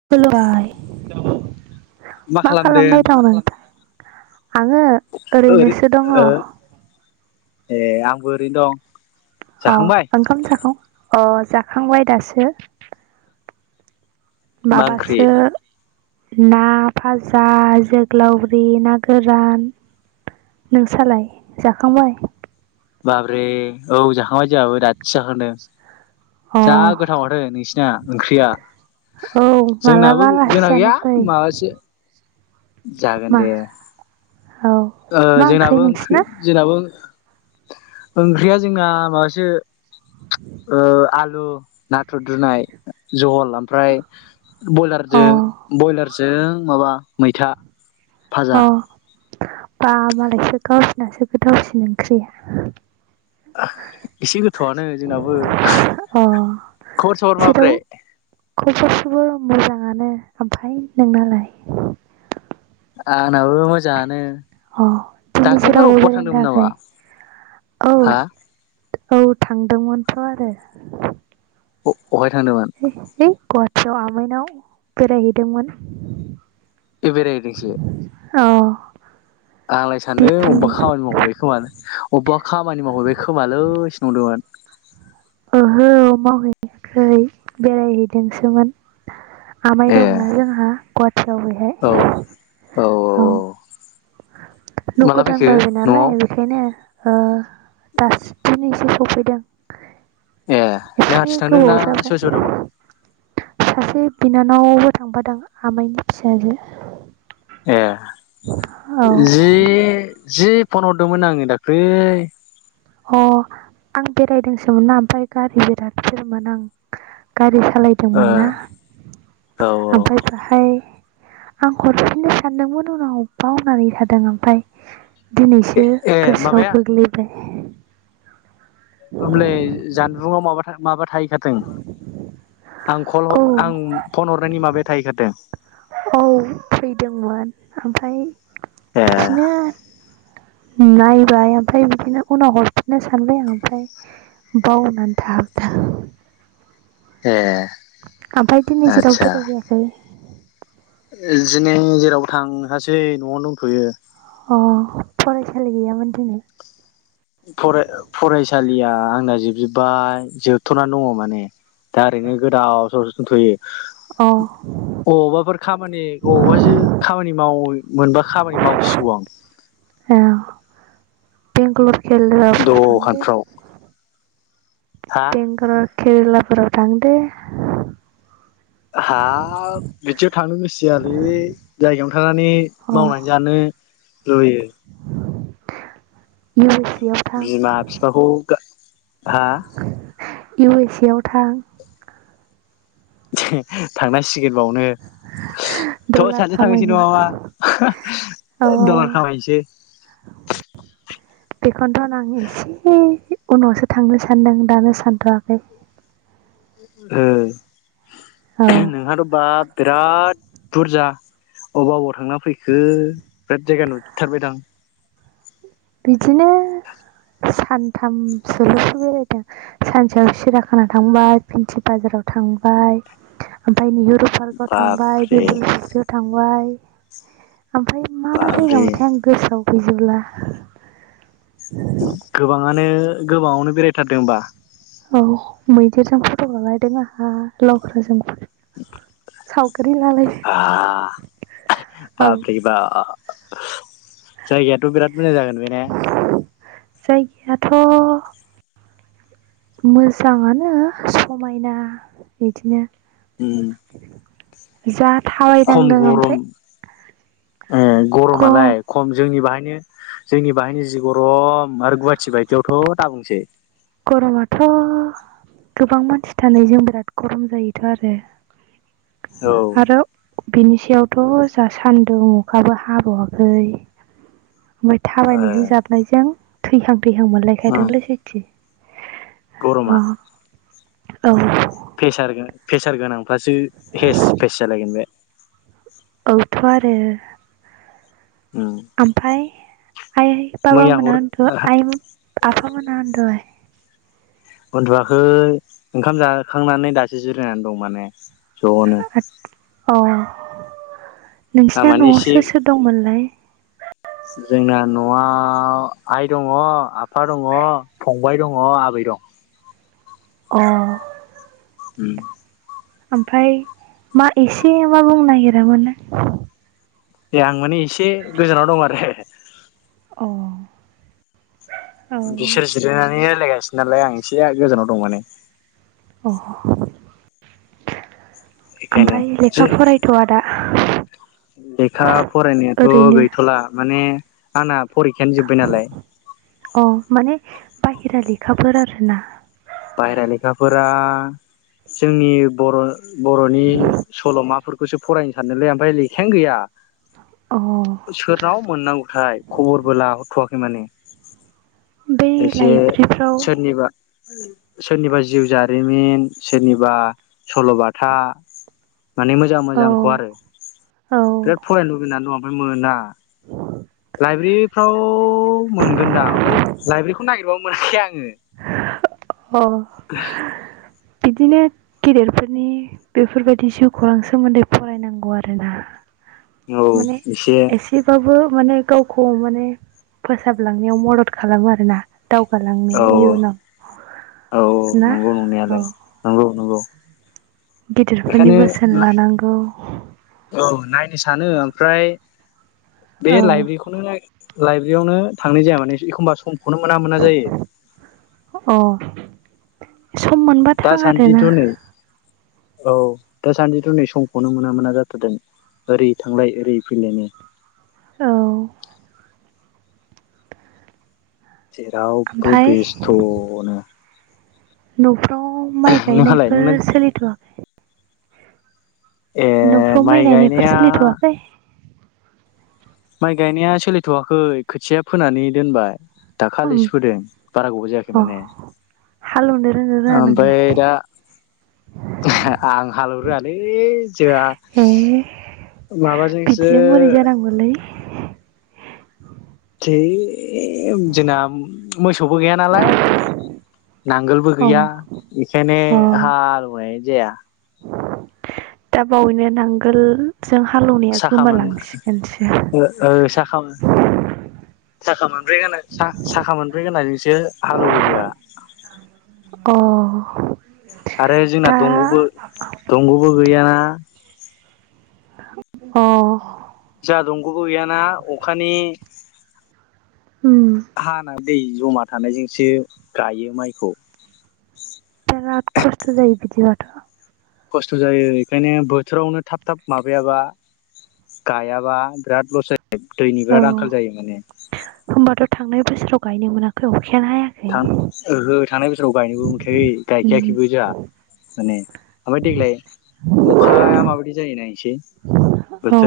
[unintelligible] मा खालामबाय दं नोंथां? आंङो ओरै ओरैनोसो दङ। ओ ए आंबो ओरैनो दं। अ जाखांबाय ओंखाम जाखां अ जाखांबाय दासो। मा ओंख्रि माबासो ना फाजा जोग्लावरि ना गोरान। नोंसालाय जाखांबाय? बाब्रे औ जाखांबाय जोहाबो दादसो जाखांदों। अ जा गोथाव माथो नोंसिना ओंख्रिया औ जोंनाबो मालाबा आलासि जोंना जानो गैया फै माबासो जागोन मा दे। औ ओ मा जोंनाबो ओंख्रि नोंसिना जोंनाबो ओंख्रिया जोंना माबासो ओ आलु नाथुर रुनाय जहल, ओमफ्राय अ बयलारजो बयलार, जों माबा मैथा फाजा अ बा मालायसो गावसिनासो गोथावसिन ओंख्रिया एसे गोथौआनो जोंनाबो अ ख'बर स'बर जेराव माब्रै, ख'बर स'बर मोजाङानो ओमफ्राय नोंनालाय? आंनाबो मोजाङानो। अ दिनै दाख्लैफोर जेरावबो अबेबा बेरायनो थांदोंमोन नामा थाङायै हा औ औ थांदोंमोनथ' आरो औ है गुवाहाट टियाव आमाइनाव बेरायहैदोंमोन ए बेरायहैदोंसो औ आंलाय सानदों अबेबा खामानि मावहैबाय खोमानो अबेबा खामानि मावहैबाय खोमालैसो नंदोंमोन, ओहो मावहैयाखै बेरायहैदोंसोमोन, आमाइ ए दंना जोंहा, जाव औ बेहाय औ न' माला गोदान फैखो बायबाय न'आव नालाय बेखायनो, ओ दासो दिनैसो सौफैदों, एह नों हारसिं थांदों ना सोरबा सोरबा थांबाव सासे बिनानावबो थांफादोंं आमाइनि फिसाजो, ए औ जि जिद फन हरदोंमोन आङो दाख्लै, अ आं बेरायदोंसोमोन ना ओमफ्राय गारि बिराद बिरमोन आं गारि ओ सालायदोंमोन ना औ ओमफाय बाहाय आं हरफिननो सानदोंमोन उनाव बावनानै थादों ओनफाय, ए दिनैसो ए गोसोआव माबाया गोग्लैबाय, ओंलै जानबुङाव माबा था माबाद थाहैखादों आं कल औ आं फन हरनायनि माबाया थाहैखादों। औ फैदोंमोन ओमफ्राय, ए बिदिनो नायबाय ओमफाय बिदिनो उनाव हरफिननो सानबाय आं ओमफाय बावनानै थाब था ए आमफाय दिनै जेराव आदसा बेराय हैयाखै ओ जिनै जेराव थांहासै नआवनो दंथयो। अ फरायसालि गैयामोन दिनै फरा फरायसालिया आंना जोबजोब्बाय जोबथनानै दङ माने दा ओरैनो गोदाव सोरावसो दंथयो। अ अबावबाफोर खामानि अबावबासो खामानि मावयै मोनबा खामानि मावसिगौ आं ए बेंगलर खेलराफोराव थांदो दखानफ्राव हा बेंकारा केरेलाफोराव थांदो हाब बिदियाव थांनो गोसोजायालै जायगायावनो थाना नि अ मावनानै जानो जयो [inaudible] बिमा बिफाखौ गा हा इउ एस ए आव थां [unintelligible] थांनांसि गिरबावनो थ डलार सानजों थांनोसै खामायहै नङाबा अ दलार खामायसै बेखौनथन आं एसे उनावसो थांनो सानदों दानो सानथवाखै औ [unintelligible] नोंहाथ बाब बिराद बुरजा अबाव अबाव थांना फैखो बिराद जायगा नुथारबायदां बिदिनो सानथामसोल सो बेरायदों सानसेयाव सिराखाना थांबाय फिन्सि बाजाराव थांबाय ओमफ्राय निहुर पार्कआव थांबाय बाब्रे दिब्रुरियाव थांबाय बाय ओमफ्राय मा मा जायगा बाब्रे मोनथाय आं गोसोआव गैजोबला गोबाङानो गोबावनो बेरायथारदों होमबा औ मैदेरजों फट लालायदों आंहा लख्राजों सावगारि बा लालायदों औ बा बारे बा जायगायाथ बिराद मोजां जागोन बे ने थ मोजाङानो समायना बिदिनो उम [inaudible] जा। थाबायनांदों ओमफ्राय। ए गरमालाय खम जोंनि बाहाय। नो जोंनि बाहायनि जि गरम आरो गुवाहाटि बायदियावथ दाबुंसै। गरमाथ गोबां मानसि थानाय जों बिराद गरम जायोथ आरो। औ। आरो बिनि सायावथ जा सान्दुं अखाबो हाबावाखै। ओमफ्राय थाबायनायजों ओ जाबनायजों। थैहां। थैहां थैहां मोनलायखादोंलै सयथि। गरमा। औ। फेसार फेसार गोनां। फ्रेसार गोनांफ्रासो फेस फेस जालायगोन बे। औथ आरो। उम ओमफ्राय। आइ बाबा मैया हर मोनहा आइ आफा मोनहा उनदुबाय। उनदुआखै ओंखाम जाखांनानै दासो जिरायनानै दं माने। जनो। औ। आं नोंसिना माने नआव एसे सोर सोर दंमोनलाय। जोंना नआव आइ दङ आफा दङ फंबाय दङ आबै दं। अ। उम। ओमफ्राय मा एसे मा बुंनो नागिरामोन। ए आं माने। एसे गोजानाव दं आरो। अ। औ बिसोर अ जिरायनानै रायलायगासिनो नालाय आं। एसेया गोजानाव दं माने। अ बेखायनो ओमफ्राय जे लेखा फरायथ'आ दा [unintelligible] लेखा फरायनायाथ' ओरैनो गैथ'ला माने आना फरिखायानो जोब्बाय नालाय। अ माने बाहेरा लेखाफोर आरो ना बाहेरा लेखाफोरा जोंनि बर' बर'नि सल'माफोरखौ बेखौसो फरायनो सानदोलै ओफाय लेखायानो गैया। अ सोरनाव मोननांगौथाय खबरबो लाहरथ'वाखै। बेमाने बे लाइबेरिफ्राव [unintelligible] सोरनिबा जिउ जारिमिन सोरनिबा सल'बाथा माने मोजां औ मोजांखौ आरो औ बिराद फरायनो लुबैनानै दङ। ओमफ्राय मोना। लाइब्रेरिफ्राव मोनगोनदां ओमफाय लाइब्रेरिखौ नागिरबाबो मोनखाया आङो। अ बिदिनो गेदेरफोरनि बेफोरबायदि जिउखौरां सोमोन्दै फरायनांगौ आरोना। औ माने एसे एसेबाबो माने गावखौ माने फोसाबलांनायाव मदद खालामो आरो ना। औ औ ना नंगौ औ नंनायालाय नंगौ नंगौ। गिदिरफोरनि बेखायनो बोसोन लानांगौ औ नायनो सानो ओमफ्राय बे औ लाइब्रेरिखौनो लाइब्रेरियावनो थांनाय जाया माने एखमबा सम बेखौनो मोना मोना जायो। अ सम मोनबा थां आरोना दासान्दिथ' नै औ दासान्दिथ' नै समखौनो मोना मोना जाथारदों ओरै थांलाय ओरै फैलायनो औ जेरावबो ओमफाय बेस्थ'नो न' माइ नोंहालाय नोंना गायनायफोर सोलिथ'वाखै? ए न'फ्राव माइ गायनायफोर सोलिथ'वाखै? माइ गायनाया सोलिथ'वाखै खोथिया फोनानै दोनबाय। उम दाखालिसो फोदों बारा गोबा जायाखै अ माने हालौनो रोङो रोङा ओमफ्राय नोंलाय दा आं हालेव रोआलै जोंहा ए माबाजोंसो बिदिजों बोरै जानांगौलै। ए ए जोंना मोसौबो गैया नालाय नांगोलबो अ गैया बेखायनो अ हालुवा जाया दा बावैनो नांगोल जों हालौवनाया साखा मोन गोमालांसिगोनसो ओ साखामोन ब्रै गोना सा-साखा मोनब्रै गोनजोंसो हालोवो जोहा अ आरो जोंना दा दंग'बो दंग'बो गैयाना अ जाहा दंग'बो गैयाना अखानि उम हाना दै जमा थानायजोंसो गायो माइखौ बिराद खस्थ' जायो बिदिबाथ' खस्थ' जायो बेखायनो बोथोरावनो थाब थाब माबायाबा गायाबा बिराद लस जायो दैनि औ बिराद आंखाल जायो माने होमबाथ' थांनाय बोसोराव गायनो मोनाखै अ थां ओहो थांनाय बोसोराव गायनोबो मोनखायाखै उम गायखायाखैबो जोंहा माने ओमफ्राय देग्लाय अखाया माबायदि जायो नाय औ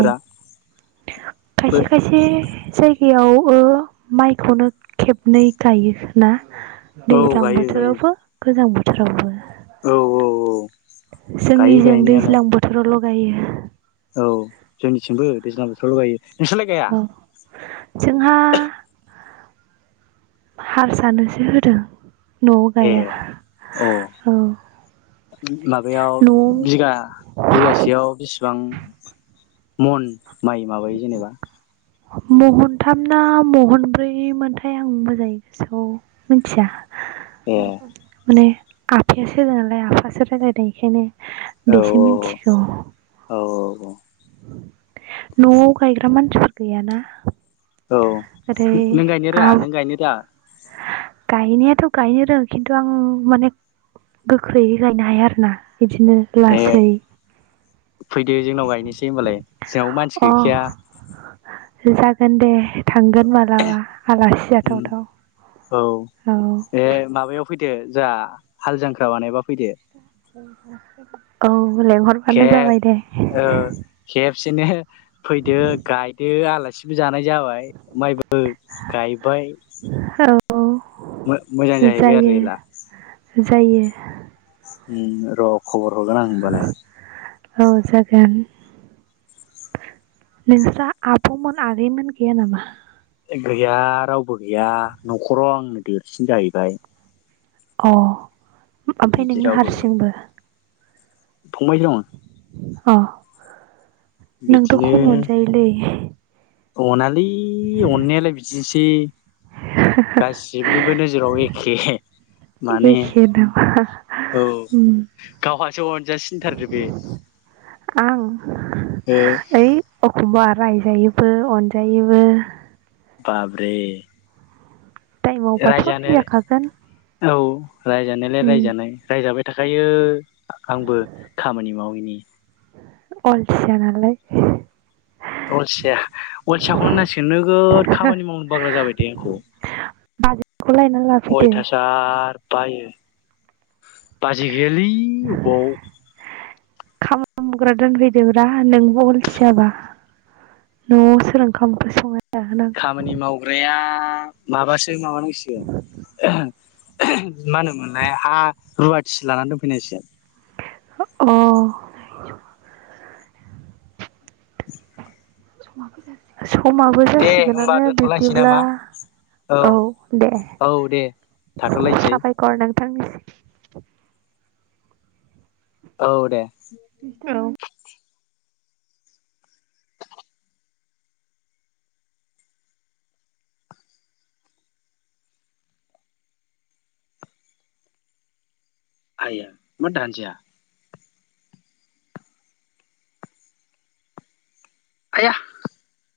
खायसे खायसे जाय बेयाव ओ माइखौनो खेबनै गायो ना औ दैज्लां गायो गायो बोथोरावबो गोजां बो थोराबो औ औ जोंनि गायो जों गायनायालाय दैज्लां बोथोराव ल' बायो औ जोंनिथिंबो दैज्लां बोथोराव गायो नोंसोरलाय गाया औ जोंहा हारसानोसो होदों न'आव ए गाया अ औ उम माबायाव न'आव बिगा बिगासेयाव बिसेबां मन माइ माबायो जेनेबा महनथाम ना महनब्रै मोनथाय आं मोजांङै गोसोखौ मिन्थिया ए माने आफायासो नालाय आफासो रायलायदों बेखायनो औ बेसे मिनथिगौ औ नवाव गायग्रा मानसिफोर गैयाना औ ओरै नों गायनो आं राङा नों गायनो रोङा। गायनायाथ गायनो रों खिन्थु आं माने गोख्रैयै गायनो हाया आरो ना ए फैदो जोंनाव गायनोसै होमबालाय जोंनावबो मानसि अ गैखाया जागोन दे। थांगोन मालाबा आलासि जाथावथाव औ औ ए माबायाव फैदो जोआ हाल जांख्रा बानायबा फैदो। औ लेंहरबानो जाबाय दे। सिनो फैदो गायदो आलासि सिबो जानाय जाबाय माइबो गायबाय औ मो-मोजां जाहैबाय आरो जायो एला जायो। उम र खबर हरगोन आं होमबालाय औ जागोन नोंस्रा आबमोन आगैमोन गैया नामा? गैया रावबो गैया नखराव आंनो देरसिन जाहैबाय अ ओमफ्राय बिदि नोंनो रावबो गैया हारसिंबो फंबाय दं अ नोंथ बिदिनो खम मोनजायोलै अनालै अननायालाय बिदिसै गासिबनिबो नोजोराव एखे माने एखे नामा औ उम गावहासो अनजासिनथारदो बे ओ अखमबा रायजायोबो अनजायोबो बाब्रे। टाइमावबाथ' रायजाखागोन रायजानाया औ रायजानायालाय उम रायजानाय रायजाबाय थाखायो। आंबो खामानि मावैनि अलसियानालाय। अलसिया अलयाखौनो नांसिगोन नोगोद खामानि मावनो बाग्रा जाबाय दे आंखौ बाजैखौ लायना लाफैदो अयथासार बायो बाजि गैयालै अबावाव खामनि मावग्रा दोनफैदोब्रा नोंबो अलसियाबा नआव सोर ओंखाम ओंखौ संनो खामानि मावग्राया माबासो माबानांसिगोन माहोनो मोनलाय ह रुवाथि लानानै दोनफैनांसिगोन। अ। [inaudible] समाबो दे होमबा जासिगोनानो दोनथ'लायनोसै बिब्दिब्ला नामा औ दे औ दे थाथ'लायनोसै साफायखर नों थांसै। औ दे। [unintelligible] आया मा दान्जाया। [unintelligible]